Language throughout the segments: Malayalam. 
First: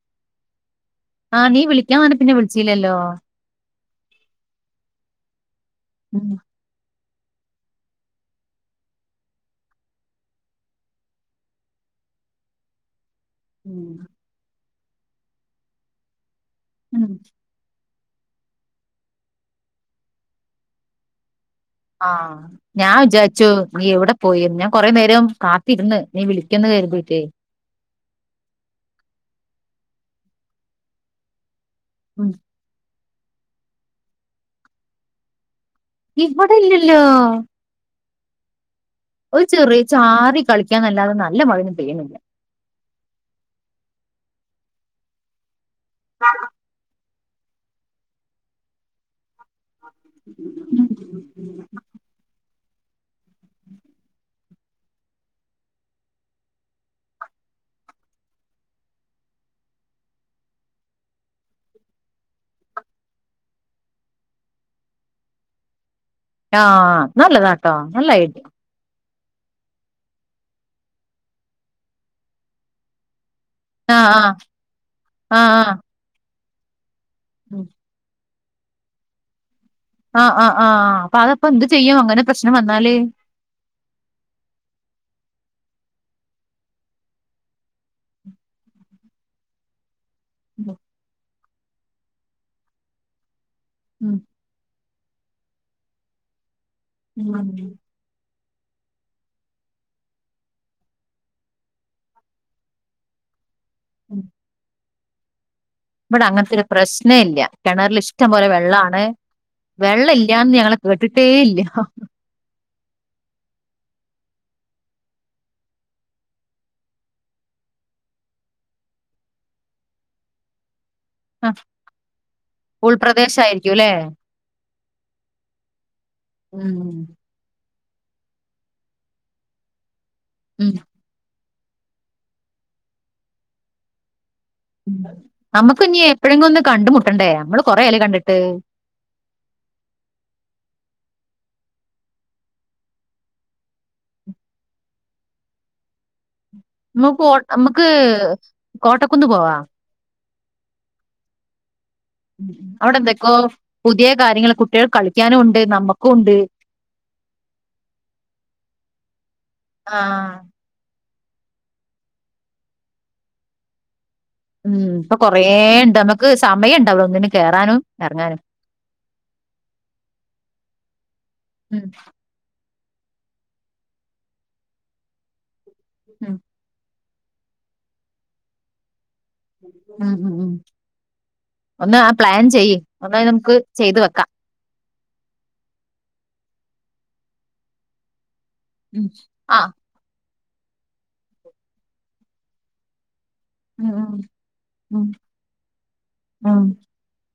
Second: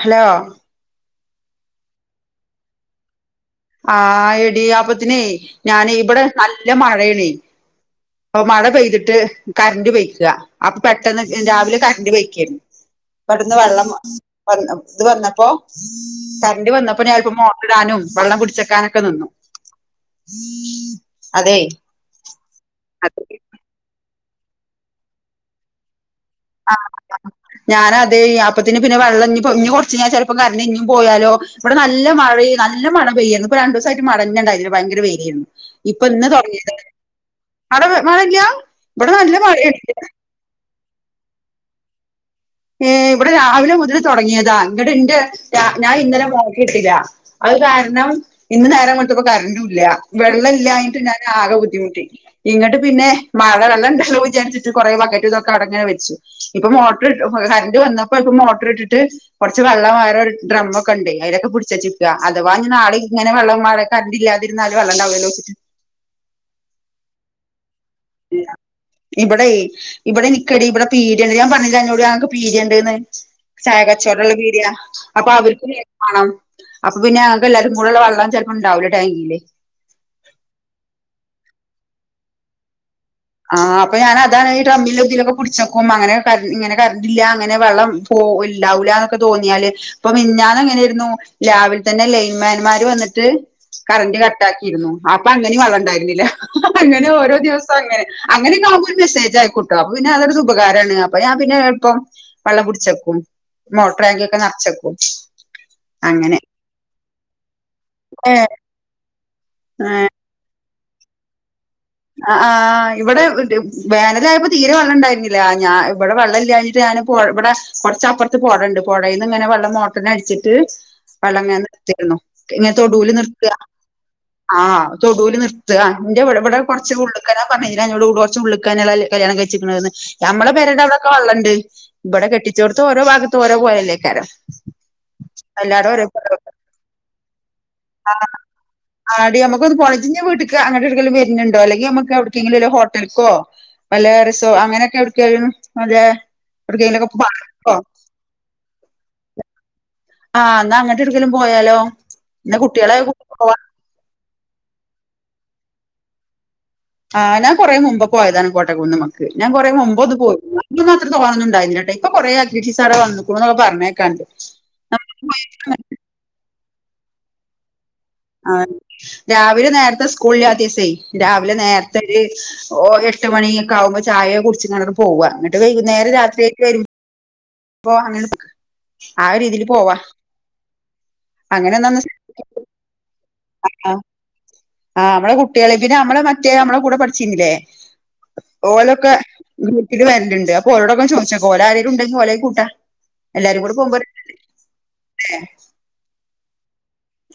ഹലോ ആഹ് നീ വിളിക്കാൻ അനെ പിന്നെ വിളിച്ചീല്ലല്ലോ ആ എടിയാപ്പത്തിനേ ഞാന ഇവിടെ ഉം നല്ല മഴണ അപ്പ മഴ പെയ്തിട്ട് കറണ്ട്റ് പെയക്കുക അപ്പൊ പെട്ടെന്ന് രാവിലെ കറണ്ട് പെയക്കരുന്നു ഉ പെട്ടന്ന് വെള്ളം വന്ന ഇത് വന്നപ്പോ തണ്ടി വന്നപ്പോ ഉം ഞപ്പോ മോട്ടടാനും വെള്ളം കുടിച്ചെക്കാനൊക്കെ നിന്നു അതെ ആഹ ഞാൻ വിചാരിച്ചു നീ എവിടെ പോയി ഞാൻ കൊറേ നേരം കാത്തിരുന്ന് നീ വിളിക്കുന്ന് ആ കരുതിയിട്ടേ ഞാന അതെ അപ്പത്തിന് പിന്നെ വെള്ളം ഇ ച ഞാൻ ചിലപ്പോ കര ഇഞ്ഞും പോയാലോ ഇവിടെ നല്ല ഉം മഴ നല്ല മഴ രുന്നു ഇപ്പൊ രണ്ടു ദിവസ ആട്ട് മടഞ്ഞണ്ടായിതില്ല ഭയങ്കര വരിയരുന്നു ഇപ്പൊ ഇന്ന് ഇവിടെ തുടങ്ങിയത് ഇല്ലല്ലോ അടവ് വഴങ്കോ ഒരു ചെറിയ ചാറി കളിക്കാൻല്ലാതെ നല്ല മഴും പേനില്ല ഏ ഇവിടെ രാവിലെ മുതൽ തുടങ്ങിയതാ ഇങ്ങട്ട ഇന്റെ ഞാൻ ഇന്നലെ വോക്കിയിട്ടില്ല അത് കാരണം ഇന്ന് നേരംങ്ങോട്ടപ്പോ കരണ്ട ഇല്ല വെള്ളം ഇല്ലായിട്ട് ഞാൻ ആകെ ബുദ്ധിമുട്ടി ഇങ്ങിട്ട് പിന്നെ മഴ വെള്ളം ഉണ്ടല്ലോ വിചാരീച്ചിട്ട് കുറെേ ബക്കറ്റ് ഇതൊക്കെ അടങ്ങനെച്ചു ഇപ്പൊ മോട്ടർ് കറണ്ട് വന്നപ്പോ ഇപ്പ മോട്ടർ ഇട്ടിട്ട് കൊറച്ച് വെള്ളം വയറ ഒരു ഡ്രം ഒക്കെ ഉണ്ട് അതിലൊക്കെ പിടിച്ചച്ചിപ്പാ അഥവാ ഞ നാളെ ഇങ്ങന വെള്ളം മാറ കറണ്ട്റല്ലാതിരാ വെള്ളണ്ടോിച്ചിട്ട് ആഹ് നല്ലതാട്ടോ നല്ലായിട്ടും ഇവിടെ ഇവിടെ നിക്കടി ഇവിടെ പീട്യണ്ട് ഞാൻ പറഞ്ഞില്ല അന്നോട് ങ്ങക്ക് പീട്യണ്ട്ന്ന് ചായ ആഹ് കച്ചവടമള്ള പീട്യ അപ്പൊ അവർക്കും ആഹ് വണം അപ്പൊ പിന്നെ ഞങ്ങക്ക് എല്ലാവരും കൂടെ ഉള്ള വെള്ളം ചിലപ്പോൾ ഉണ്ടാവില്ല ടാങ്കേ ആഹ് ആഹ് ആഹ് ആ അപ്പൊ അതപ്പോ എന്ത് ചെയ്യും അങ്ങനെ പ്രശ്നം വന്നാല് ആഹ് അപ്പൊ ഞാനതാണ് ഈ റമ്മിലും തിലൊക്കെ പുട്ച്ചക്കും. അങ്ങനെ കർ ഇങ്ങനെ കറണ്ടില്ല അങ്ങനെ വെള്ളം പോ ഇല്ലാവുല എന്നൊക്കെ തോന്നിയാല് ഇപ്പൊ മിഞ്ഞാന്ന് ഉം എങ്ങനൊയിരുന്നു ലാവ്ലെ തന്നെ ലൈൻമാൻമാർ വന്നിട്ട് കറന്റ് കട്ടാക്കിയിരുന്നു. അപ്പൊ അങ്ങനെ വള്ളം ഉണ്ടായിരുന്നില്ല അങ്ങനെ ഉം ഓരോ ദിവസം അങ്ങനെ അങ്ങനെക്ക ആവുമ്പൊ ഒരു മെസേജ് അയക്കൂട്ടൊ അപ്പ പിന്നെ അതൊരു ഉപകാരമാണ് അപ്പൊ ഞാൻ പിന്നെ ഇപ്പം വെള്ളം പിട് ച്ചക്കും. മോട്ടറ് ഉം. ടാങ്കി ഒക്കെ നർച്ചക്കും. ഇവിടെ അങ്ങൻത്തെ ഒരു പ്രശ്നം ഇല്ല കിണറിൽ ഇഷ്ടം പോലെ ഏഹ് വെള്ളാണ് വെള്ളം ഇല്ലന്ന് ഞങ്ങള് കേട്ടിട്ടേ ഇല്ല. ആ ആ ഇവിടെ വേനലയപ്പോ തീരെ വെള്ളം ഇണ്ടായിരുന്നില്ല. ഞാൻ ഇവിടെ വെള്ള ഇല്ലാഞ്ഞിട്ട് ഇവിടെ കൊറച്ചപ്പ്റത്ത് പൊഴണ്ട് പൊഴേന്ന് ഇങ്ങനെ വെള്ളം മോട്ടറിനടിച്ചിട്ട് വെള്ളം ങ്ങനെ നിർത്തിരുന്നു ഇങ്ങന തൊടുല് നിർത്ത ഉൾപ്രദേശായിരിക്കും അല്ലേ ആഹ് തൊടൂല് നിർത്ത ന്റെ ഇവടെ കൊർച്ച് ഉം ഉള്ള്ക്ക നാ പർഞ്ഞീലെ അന്നോട് കൊർച്ച് ഉള്ള് ക്കാ നന്നെ കല്യാണം കഴിച്ച് ക്ക്ണെന്ന് ഞമ്മളെ ഉം പേരെന്റെ അവിടെക്കെ വള്ളണ്ട് ഇബടെ കെട്ടിച്ചോടത്ത് ഓരോ ഭഗത്തും ഓരോ പോലല്ലേക്കാരോ നമ്മുക്ക് ഇനി എപ്പോഴെങ്കിലും ഒന്ന് കണ്ടുമുട്ടേണ്ടേ നമ്മള് കൊറെയായില്ലേ ആ കണ്ടിട്ട് ആടി നമുക്കൊന്ന് പോണം ജ്ജ് ന്ന് വീട്ട്ക്ക് അങ്ങട്ടെ ടക്കല്ലേ വ ര്ന്ണ്ടോ അല്ലെങ്കി നമ്മക്ക് എവിട് ക്കെങ്കിലും ഒരു ഹോട്ടൽക്കോ വല്ല റിസോ അങ്ങനെയൊക്കെ എവിട്ക്കേലും അതേ മ്മക്ക് നമ്മക്ക് കോട്ടക്കുന്ന് പോവാ ആഹ് ന്നാ അങ്ങട്ട് ഒട്ക്കേലും പോയാലോ ഉം ഇന്ന് കുട്ടികളെ അവിടെ എന്തൊക്കോ പോവാ പുതിയ കാര്യങ്ങള് കുട്ട്യേൾക്ക് കളിക്കാനും ഉണ്ട് നമ്മക്കും ഉണ്ട്. ആ ഞാൻ. കൊറേ മുമ്പ് പോയതാണ് കോട്ടകൂന്ന്മ്മക്ക് ഞാൻ കൊറെ മുമ്പൊന്ന് ആഹ് പോയി തോനെന്നുംണ്ടായില്ലാട്ടോ ഇപ്പ കൊറേ ആക്റ്റിവിറ്റീസൊക്കെ വന്നൂക്ക്ണ്ന്ന് പറഞ്ഞേക്കാണ്ട് ഉം ഇപ്പൊ കൊറേണ്ട് നമ്മക്ക് സമയംണ്ടാവ ഒന്നിനും കേറാനും എറങ്ങാനും ആ രാവിലെ നേരത്തെ സ്കൂൾ ലാത്തി സേ രാവിലെ ഉം നേരത്തെ ഒരു ഓ എട്ട് മണിയ ഒക്കെ ആവുമ്പോ ചായെ കുട്ച്ച്ക്കാണ്ട് ആണ്ട് പോവ ഇങ്ങട്ട് വൈകുന്നേരം ഉം രാത്രിയായിട്ട് വരു അപ്പൊ അങ്ങനെ ആ രീതിൽ പോവാ ഉം ഉം ഉം അങ്ങനെ ഒന്ന് ഒന്നന്ന് ആ പ്ലാൻ ചെയ് ഒന്നായി നമുക്ക് ചെയ്തു വെക്കാം ആ നമ്മളെ കുട്ടികള പിന്നെ നമ്മളെ മറ്റേ നമ്മളെ കൂടെ പഠിച്ചിന്നില്ലേ ഉം ഓലൊക്കെ ആഹ് ഗ്രൂപ്പില് വര്ല്ണ്ട്. അപ്പോ ഓരോടൊക്കെ ചോദിച്ചക്ക ഓല ആരേലും ഉണ്ടെങ്കി ഓല കൂട്ടാ എല്ലാരും കൂടെ ഉം പോകുമ്പോ ഉം ഉം ല്ലേ ഉം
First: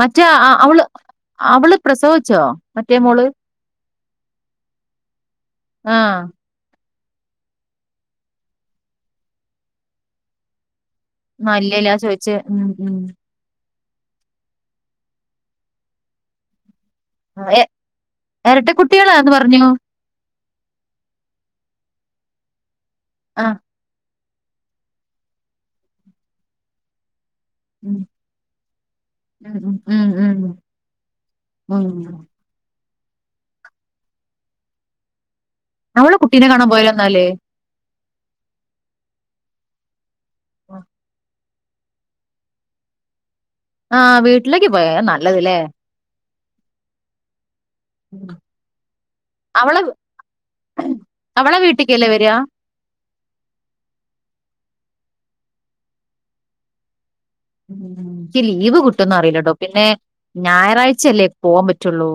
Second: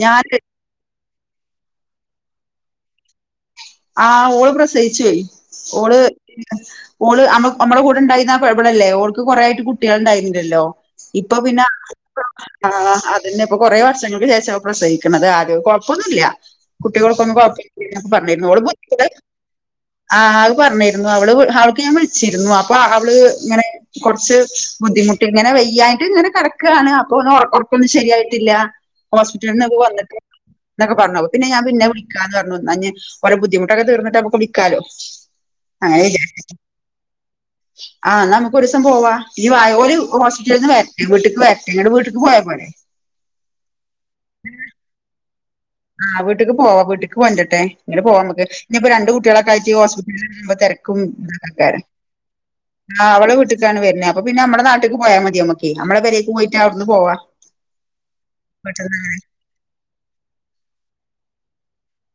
മറ്റേ അവള് അവള് പ്രസവിച്ചോ മറ്റേ മോള് ആ ഓള് പ്രസവിച്ചൊയ് ഓള് ആഹ് ഓള് മ്മ അമ്മളെ കൂടെ ഇണ്ടായിര് ന്ന ആ ബളല്ലേ ഓൾക്ക് കൊറേ ആയ് ട്ട് കുട്ടിയൾ ഉണ്ടായിരുന്നില്ലല്ലോ ഇപ്പൊ പിന്നെ നല്ലില്ല ചോയിച്ചേ ഉം ഉം അതന്നെപ്പ കൊറേ വർഷങ്ങൾക്ക് ശേഷ പ്രസവിക്ക്ണത്. ആദ്യ കൊഴപ്പൊന്നുമല്ല. കുട്ടിയ ൾക്കൊന്നും കൊഴപ്പില്ല എരട്ട കുട്ടികളാന്ന് പറഞ്ഞു ആ അത് പറഞ്ഞിരുന്നു അവള് അവൾക്ക് ഞാൻ വിളിച്ചിരുന്നു അപ്പൊ അവള് ആഹ് ഇങ്ങനെ കൊർച്ച് ബുദ്ധിമുട്ട് ഇങ്ങനെ വെയ്യായിട്ട് ഇങ്ങനെ കകടക്കാണ്. അപ്പോ ഒന്ന് ഓർക്കൊന്നും ഉം ശരിയായിട്ടില്ല ഉം ഹോസ്പിറ്റൽന്നൊക്ക ഉം വന്നിട്ട് ഉം എന്നൊക്കെ പറഞ്ഞോ പിന്നെ ഞാൻ ഉം പിന്നെ ഉം. വിളിക്കാന്ന് പറഞ്ഞു ന്നാഞ്ഞ് ഓളെ ബുദ്ധിമുട്ടൊക്കെ തീർന്നിട്ട് നമ്മക്ക് വിളിക്കാലോ അങ്ങനെ അവളെ കുട്ടീനെ കാണാൻ പോയലോന്നാല് ആ ന്നാ മ്മക്ക് ഒരൂസം പോവാ ഈ വായോ ഒരു ഹോസ്പിറ്റലിൽ നിന്ന് വര്ട്ടെ വീട്ട്ക്ക് വ ങ്ങട്ട് വീട്ട്ക്ക് പോയ പോരെ ആ വീട്ടിലേക്ക് പോയ അത്‌ നല്ലത് ലെ ആ വീട്ട്ക്ക് പോവാ വീട്ട്ക്ക് കൊണ്ടട്ടെ ഇങ്ങനെ പോവാ മ്മക്ക് ഇനിപ്പ രണ്ട് കുട്ടിളൊക്കയിട്ട് അവളെ ഹോസ്പിറ്റലിൽ തെര്ക്കും അവളെ ഇക്കാെക്കെരം. വീട്ടിക്കല്ലേ വരാ ആഹ് അവളെ വീട്ട്ക്കാണ് വരുന്നെ. അപ്പൊ പിന്നെ നമ്മളെ നാട്ട്ക്ക് പോയാ മതി നമ്മക്കേ നമ്മളെ പെരേക്ക് പോയിട്ടവിടുന്ന് പോവാ. ഇനിക്ക് ലീവ് കിട്ടുംന്ന് വീട്ട്ന്നങ്ങനെ അറിയില്ലടൊ പിന്നെ ഞായറാഴ്ചല്ലേ പോവാ പറ്റുള്ളൂ.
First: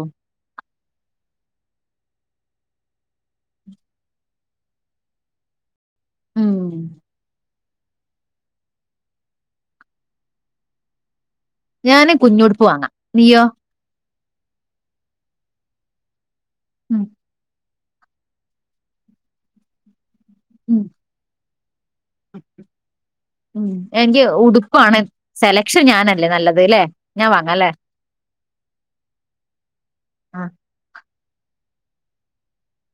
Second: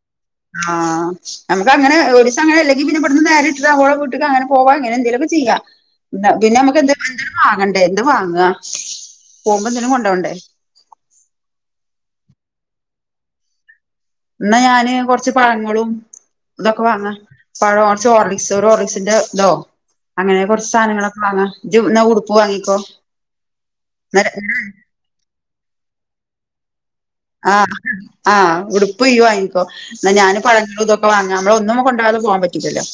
ആഹ് നമുക്കങ്ങനെ ഒരിസങ്ങനെല്ലെങ്കി പിന്നെ ബടുന്ന് നേരിട്ട്ഓളെ വീട്ടക്കങ്ങനെ പോവാ അങ്ങനെന്തെല ചെയ്യ ഉം പിന്നെമുക്ക് എന്ത് ന്തേലും വാങ്ങ എന്ത് വാങ്ങ പോകുമ്പോന്തേലും കൊണ്ടോണ്ടേ? നിയൊ? ഇന്നാ ഞാന് കൊറച്ച് പഴങ്ങളും ഇതൊക്കെ ഉം വാങ്ങാ. പഴം കുറച്ച് ഓറിലിക്സ് ഒരു ഓറർലിക്സിന്റെ ഇതോ അങ്ങനെ കുറച്ച് സാധങ്ങളൊക്കെ വാങ്ങ. മ് എനിക്ക് ന്ന ഉടുപ്പാണ് സെ പക്ഷേ ഞാനല്ലേ നല്ലത് ല്ലെ? ആഹ ആഹ് ഉടുപ്പ് ഇയ്യ് വാങ്ങിക്കോ ന്ന ഞാന് ആ പഴങ്ങള് ഇതൊക്കെ വാങ്ങ. നമ്മളൊന്നും കൊണ്ടാകാതെ പോകാൻ പറ്റില്ലല്ലോ.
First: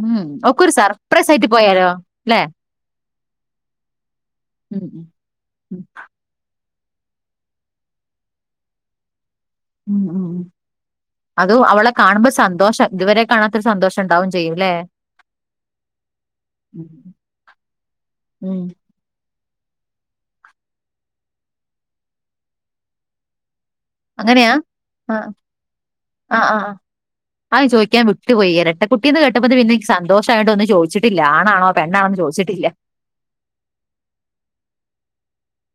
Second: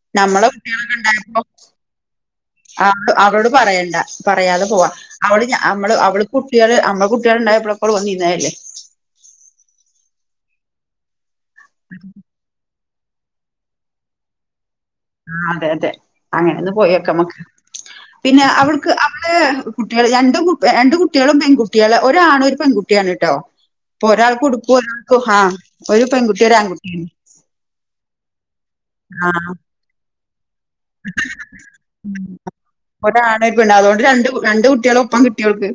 ഉം ഒക്കൊരു സർപ്രൈസയിട്ട് പോയാലോ ല്ലെ? ആഹ് അവളോട് പറയണ്ട ഉം പറയാതെപോവാ ഉം അവള് ഉം ഞാമ്മള് അവള് കുട്ടികള് നമ്മേ കുട്ടികളണ്ടായപ്പോളക്കോള് വന്നീന്നല്ലേ. മ് മ് അത് അവളെ കാണുമ്പോ സന്തോഷം ഇതുവരെ കാണാത്തൊരു സന്തോഷം ഇണ്ടാവും ചെയ്യും ല്ലെ? ആ അതെ അതെ അങ്ങനൊന്ന് പോയൊക്കെമ്മക്ക് പിന്നെ ഉം അവൾക്ക് ആ കുട്ടികൾ രണ്ടു രണ്ടു കുട്ടികളും പെൺകുട്ടികള് ഒരാണും ഒരു പെൺകുട്ടിയാണ് ട്ടോ. ഇപ്പൊ ഒരാൾക്ക് അങ്ങനെയാ ഉടുക്കും ഒരാൾക്ക് ആഹ് ഹാ ഒരു പെൺകുട്ടിം ആഹ് ഒരു ആഹ് ആൺകുട്ടിം. കുട്ടീന്ന് കേട്ടപ്പോപിന്നെ സന്തോഷയോണ്ടുന്ന് ചോദിച്ചിട്ടില്ല ആാണാണോ പെണ്ണാണോന്ന്. ചോദിച്ചിട്ടില്ല ഒരാണും ഒരു പെണ്ണും അതൊണ്ട് രണ്ട് രണ്ട് കുട്ടികളോപ്പം കിട്ടിയോൾക്ക്.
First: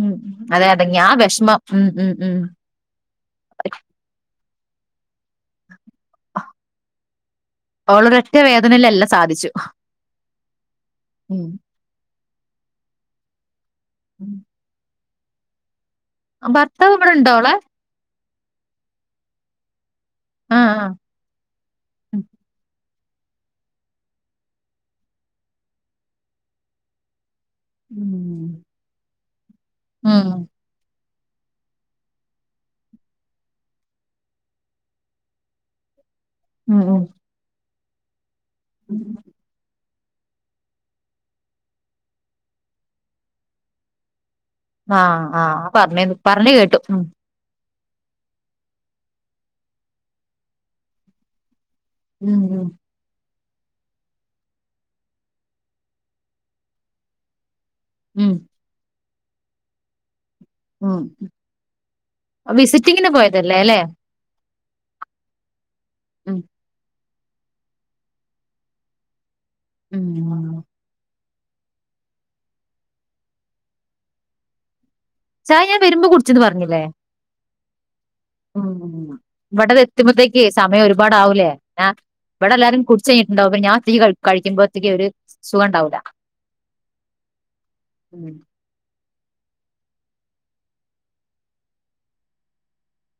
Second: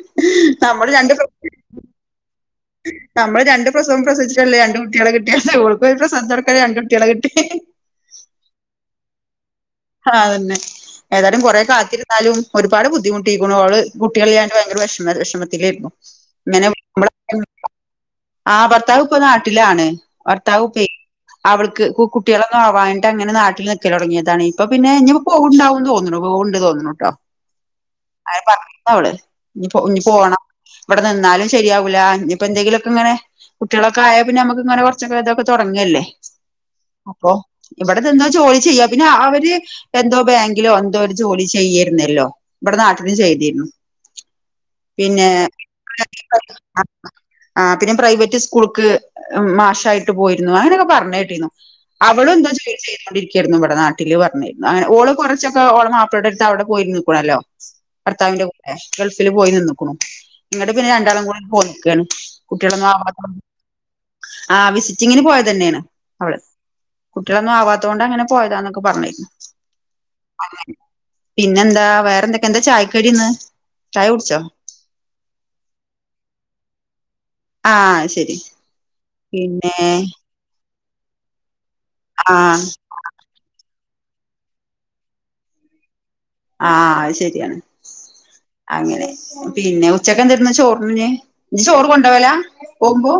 ഉം അതെ തെ നമ്മള് ആ രണ്ട് പ്ര വിഷമം മ് മ് മ്. നമ്മള് രണ്ട് പ്രസവം പ്രസിച്ചിട്ടല്ലേ രണ്ട് കുട്ടികളെ കിട്ടിയ ഓൾ ഒരു പ്രസവത്തോടെ രണ്ടുട്ട്യാളെ കിട്ടി. ഓളൊരൊറ്റ വേദനയിൽ എല്ലാം സാധിച്ചു. ആതന്നെ ഏതായാലും ഉം കുറെ കാത്തിരുന്നാലും ഒരുപാട് ബുദ്ധിമുട്ടിക്ക്ണോള്. ഉം കുട്ടികളില്ലാണ്ട് ഭയങ്കര വിഷമ വിഷമത്തിലയ്രുന്നു. ഭർത്താവ് ബടെ ണ്ടോളെ? ആ ഭർത്താാവ് ഇപ്പ നാട്ടിലാണ് ആഹ് ഭർത്താവ്പ്പ ആഹ് അവൾക്ക് കു കു ഉം കുട്ടികളൊന്നും ആവായ് അങ്ങനെ നാട്ടിൽ നിൽക്കലൊട്ങ്ങിയതാണ് ഇപ്പൊ പിന്നെ ഇനി പോകുണ്ടാവുംന്ന് തോന്നണു പോവ്ണ്ട് തോന്നണുട്ടോ. ആ പറഞ്ഞണ് ഓള് ഇഞ് ഉം പോണം ഉം ഇവടെ നിന്നാലും ശരിയാവൂല ഇനിയിപ്പന്തെങ്കിലൊക്കെ ഇങ്ങനെ കുട്ടികളൊക്കെ ആയാ പിന്നെ നമക്ക്ങ്ങനെ കുറച്ചൊക്കെതൊക്കെ തുടങ്ങല്ലേ. ഉം അപ്പൊ ഇവിടെ ദേന്താ ജോലി ചെയ്യാ പിന്നെ ഉം അവര് എന്തോ ബാങ്കിലോ എന്തോ ഒരു ജോലി ചെയ്യരുന്നല്ലോ ഇബടെ നാട്ടിലും ചെയ്തിരുന്നു. ആഹ് പിന്നെ ആഹ് പറഞ്ഞത് പറഞ്ഞ് കേട്ടു ഉം ആ പിന്നെ പ്രൈവറ്റ് സ്കൂൾക്ക് മാഷായിട്ട് പോയിരുന്നു അങ്ങനൊക്കെ പറഞ്ഞേട്ടിരുന്നു. അവളും ഉം ന്തോ ജോലി ചെയ്തുകൊണ്ടിരിക്കയിരുന്നു ഇവടെ നാട്ടില്. അങ്ങെ ഓള് കുറേച്ചൊക്കെ ഓള മാപ്പ്ളടെടുത്ത് അവിടെ പോയിര് ന്ന്ക്കണല്ലോ ഉം ഭർത്താവിന്റെ കൂടെ. ഗൾഫില് പോയി നിന്ന്ക്ക്ണു. ങ്ങട്ട് പിന്നെ ഉം രണ്ടാളും കൂടെങ്ങട്ട് പോന്ന്ക്കാണ് ഉം വിസിറ്റിങ്ങിന് കുട്ടികളൊന്നാവാത്തൊണ്ട്. പോയതല്ലേ അല്ലെ ആ വിസിറ്റിങ്ങിന് പോയതന്നെണ് ഉം അവള് കുട്ടികളൊന്നും ആവാത്തൊണ്ടങ്ങനെ പോയതാന്നൊക്കെ പറഞ്ഞിരുന്നു. മ്. പിന്നെന്താ വേറെന്തൊക്കെന്താ ചായക്കടിന്ന് ചായ കുടിച്ചോ? ചായ ഞാൻ വരുമ്പോ കുടിച്ചന്ന് പറഞ്ഞില്ലേ? ആ ശ ഉം ഇവിടത് എത്തുമ്പോത്തേക്ക് സമയം ഒരുപാട ആാവൂലേ ആ ഇവിടെ എല്ലാരും കുടിച്ച് കഴഞ്ഞിട്ടുണ്ടാവ അപ്പൊ ഞാൻ ടി ക കഴിക്കുമ്പോഴത്തേക്ക് ഒരു സുഗം ഉണ്ടാവില്ല ആഹ അത് ശരിയാണ് അങ്ങനെ പിന്നെ ഉച്ചക്കെ എന്തന്ന് ചോറിന് ചോറ് കൊണ്ട പോവലാ പോകുമ്പോ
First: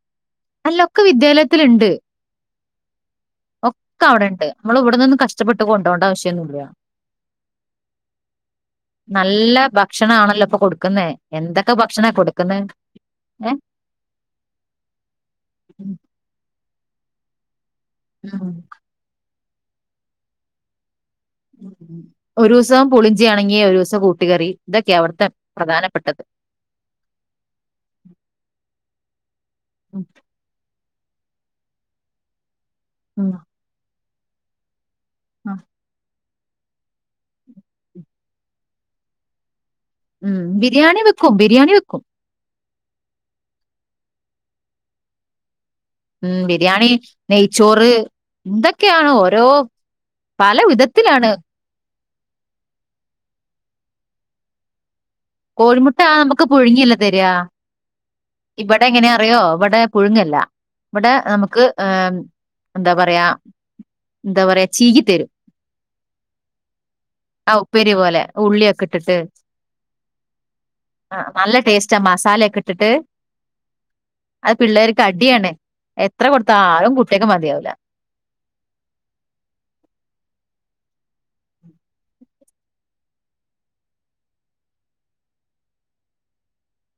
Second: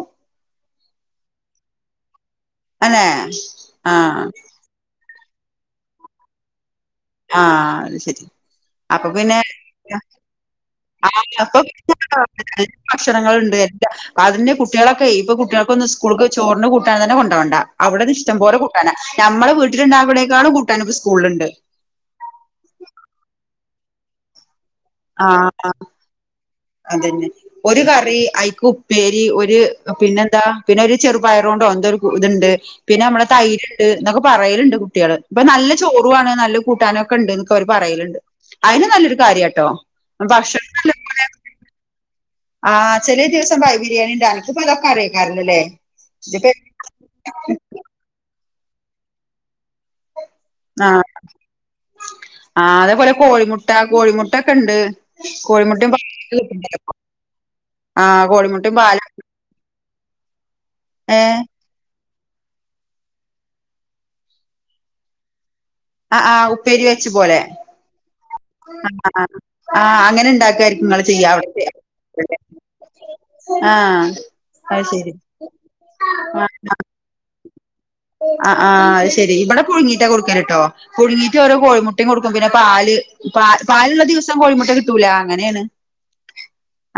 അല്ലൊക്കെ വിദ്യാലയത്തിലുണ്ട് അല്ലെ ഒക്കെ അവിടെണ്ട് നമ്മൾ ഇവിടന്നൊന്നും കഷ്ടപ്പെട്ട് കൊണ്ടപോണ്ട ആവശ്യൊന്നില്ല ആ അത് ശരി അപ്പൊ പിന്നെ നല്ല ഭക്ഷണാണല്ലോ ഇപ്പൊ കൊടുക്കുന്നേ ആപ്പൊന്ന എന്തൊക്കെ ഭക്ഷണാ കൊടുക്കുന്നേ ഭക്ഷണങ്ങൾണ്ട് ഏഹ് അതിന്റെ കുട്ടികളൊക്കെ ഇപ്പൊ കുട്ടികൾക്കൊ സ്കൂൾ ചോറി ട്ടൻ തന്നെ കൊണ്ടോണ്ട അവിട ഇഷ്ടം ഉം പോലെ കൂട്ടാണ് നമ്മ വീട്ടുണ്ടവിടേക്കാണ് കൂട്ടൻ സ്കൂളുണ്ട് ഒരു ദിവസം പുളിഞ്ിാണങ്ങിയേ ഒരു ദിവസം കൂട്ട കറി ആ അതന്നെ ഒരു കറി അഴിക് ക് ഉപ്പേരി ഒരു രു ഉം പിന്നെന്താ പിന്നെ ഒരു ചെറുപയറ കൊണ്ട്ോ എന്തോ ഇതുണ്ട് പിന്നെ നമ്മള ഉം തൈരുണ്ട് എന്നൊക്കെ പറയലുണ്ട് കുട്ടികള് ഇപ്പ ആ. നല്ല ചോറുവാണ് ന കൂട്ടാനൊക്കെ ഉണ്ട്ൊക്കെ അവര് പറയലണ്ട് അതിന് നല്ലൊരു കാര്യംാട്ടോ ഉം ബിരിയാണി വെക്കും ബിരിയാണി വെക്കും ആഹ് ചെിലിയ ദിവസം ഭൈ ബിരിയാണി ഉണ്ട അൻക്പ്പ ഇതൊക്കെ അറിയക്കാറില്ലല്ലേ ഉം ബിരിയാണി നെയ്ച്ചോറ് എന്തൊക്കെയാണ് ഓരോ പല വിധത്തിലാണ് ആ അതേപലെ കോഴിമുട്ട കോഴിമുട്ട ഒക്കെ ഇണ്ട് കോഴിമുട്ട ആ നമുക്ക് പുഴുങ്ങിയല്ല തരാ ആഹ് കോഴിമുട്ടിം ഇവിടെ എങ്ങനെ പാലും അറിയോ ഇവിടെ പുഴുങ്ങല്ല ഇവിടെ ഏഹ് നമുക്ക് ഏ എന്താ പറയാ എന്താ പറയാ ചീകിത്തരും ആ ആഹ് ഉപ്പേരി വെച്ച പോലെ ഉപ്പേരി പോലെ ഉള്ളിയൊക്കെ ഇട്ടിട്ട് ആ ആ അങ്ങനെ ഇണ്ടാക്കായിരിക്കും നിങ്ങ ആ, ചെയ്യാം നല്ല അവി- ടേസ്റ്റാ മസാലയൊക്കെ ഇട്ടിട്ട് ആഹ് അത് അ പിള്ളേർക്ക് ശരി അടിയാണ് എത്ര ആ കൊടുത്താലും കുട്ടികക്ക് മതിയാവൂല ആ ആഹ് ശരി ഇവിടെ പുഴുങ്ങീട്ട കൊടുക്കൽട്ടോ പുഴുങ്ങീട്ട ഓരോ കോഴിമുട്ടയും കൊടുക്കും പിന്നെ പാ പ പാലുള്ള ദിവസം കോഴിമുട്ട കിട്ടൂല അങ്ങനെയാണ്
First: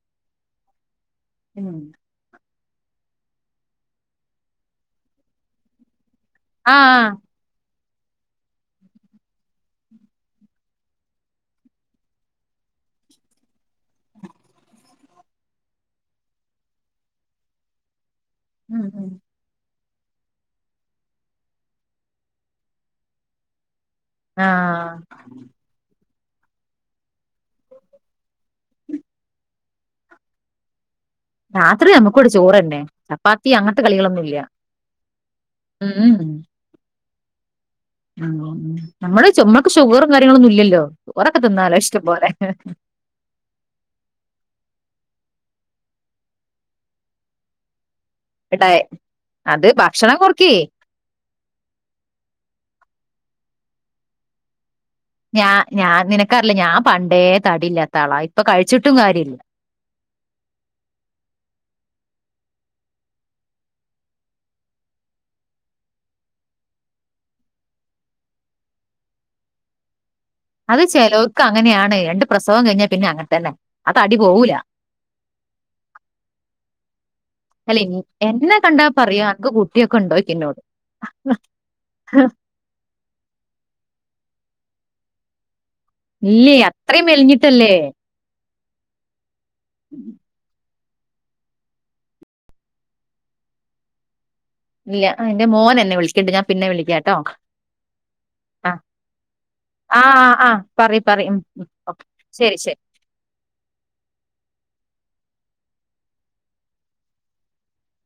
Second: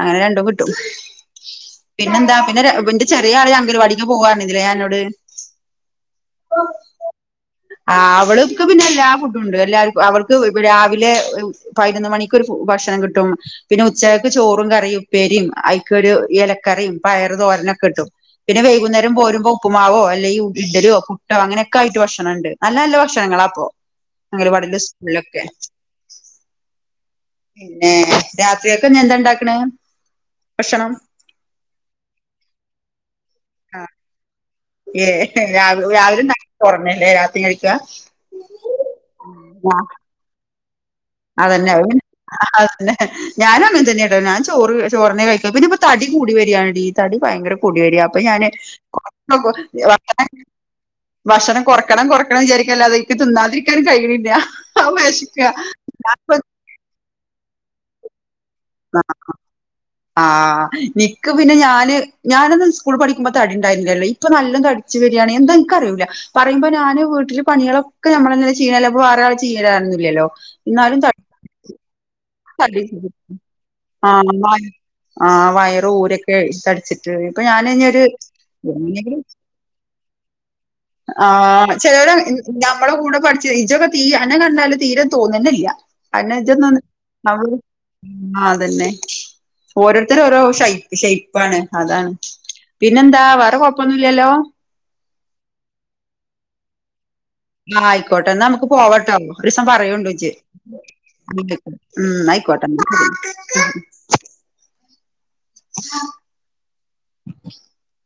അങ്ങനെ രണ്ടു കിട്ടും പിന്നെന്താ പിന്നെന്റെ ചെറിയ ആള അംഗൽവാടിക്ക് പോക ഇലേ അന്നോട് ആ ആ ആ അവൾക്ക് പിന്നെ എല്ലാ ഫുഡുണ്ട് എല്ലാവക്കും അവൾക്ക് രാവിലെ പതിനൊന്ന് മണിക്ക് ഒരു ഫു ഭക്ഷണം കിട്ടും പിന്നെ ഉച്ചക്ക് ചോറും കറിയും ഉപ്പേരിയും അഐക്കൊ ഒരു എലക്കറിയും പയറ് തോര ക്കെ കിട്ടും പിന്നെ ഉം ഉം വൈകുന്നേരം പോരുമ്പോ ഉപ്പുമാവോ അല്ലെങ്ക ഇഡലോ പുട്ടോ അങ്ങനെയൊക്കെ ആയിട്ട് ഭക്ഷണ ഇണ്ട് നല്ല നല്ല ഭക്ഷണങ്ങള അപ്പൊ അംഗൻവാടി ആഹ് സ്കൂളിലൊക്കെ [inaudible] പിന്നെ രാത്രിയൊക്കെ എന്താ ഇണ്ടാക്കണ ഭക്ഷണം രാത്രി നമ്മുക്കവിടെ ചോറ്ന്നെ ചപ്പാത്തി ആ അങ്ങനത്തെ കളികളൊന്നുംല്ല ഏ രാവിലെ ഉം ഉം രാവിലെ ണ്ടാക്കിയ ചോറന്നല്ലേ രാത്രിയും കഴിക്ക ഉം നമ്മടെ നമ്മക്ക് ഷുഗറും കാര്യങ്ങളൊന്നും ഇല്ലല്ലോ ചോറൊക്കെ അതന്നെ തിന്നാലോ ഇഷ്ടം പോലെ അഹ് അന്നെ ഞാനും അങ്ങൻ തന്നെ കേട്ടോ ഞാൻ ചോറ് ചോറിനെ കഴ ക ഇപ്പൊ തടി കൂടി വരികാണ്ീ തടി ഭയങ്കര കൂടി വരിയാ അപ്പൊ ഞാന്ോ എടേ അത് ഭക്ഷണം കൊറക്കേ ഭക്ഷണം കൊറക്കണം കൊറക്കണം വിചാരിക്കല്ലതെ തിന്നാതിരിക്കാൻ കഴിയണില്ല വശിക്ക നിനക്കാറല്ല ഞാൻ പണ്ടേ തടി ഇല്ലാത്ത ആളാ ഇപ്പൊ കഴിച്ചിട്ടും ആ കാര്യല്ല ആ നിക്ക് പിന്നെ ഞാന് ഞാനൊന്നും സ്കൂൾ പഠിക്കുമ്പോ തടി ഇണ്ടരുന്നില്ലല്ലോ ഇൊ നല്ലും തടിച്ചു വരിയാണ എന്ത എനിക്ക അറില്ല പറയ്പോ ഞാന് വീട്ടില് പണിയളോക്കെ നമ്മളെ ചെയ്യ വേരാൾ ചെയ്യാറൊന്നില്ലല്ലോ അത് ചെിലോൽക്ക് അങ്ങനെയാണ് രണ്ട് പ്രസവം തടി കഴിഞ്ഞാ പിന്നെ അങ്ങനത്തല്ലെ അത് തടി ആഹ് പോവൂല ആ വയറ് ഊരൊക്കെ തടിച്ചിട്ട് ഇപ്പൊ അല്ല ഞാനരു ഇൻ- ഉണ്ടോയിക്കന്നോട് ആ ചിലര നമ്മളെ കൂടെ പഠിച്ച ഇച്ചൊക്കെ തീ അന്നെ കണ് നാലും തീരെ തോന്നോന്നില്ല [unintelligible] ഇ ഇല്ലേ അത്രയും അവള് മെലിഞ്ഞിട്ടല്ലേ ആ അതന്നെ ഓരോരുത്തരും ഓരോ ശൈ ക്ഷെ ഇപ്പാണ് അതാണ് പിന്നെന്താ വേറെ കൊഴപ്പൊന്നുംല്ലല്ലോ. ഇല്ല ആ എന്റെ മോൻ എന്നെ വിളിക്കട്ടണ്ട്. ഞാൻപിന്നൊ വിളിക്ക ആഹ ആയിക്കോട്ടൊ നമുക്ക് പോവട്ടോ ഒരിസം ആ പറയണ്ട് ആ ചച്ചി. ആ പറി പറി ഉം ഉം ഓക്കെ ഉം ശരി ആയിക്കട്ട. ശരി ആ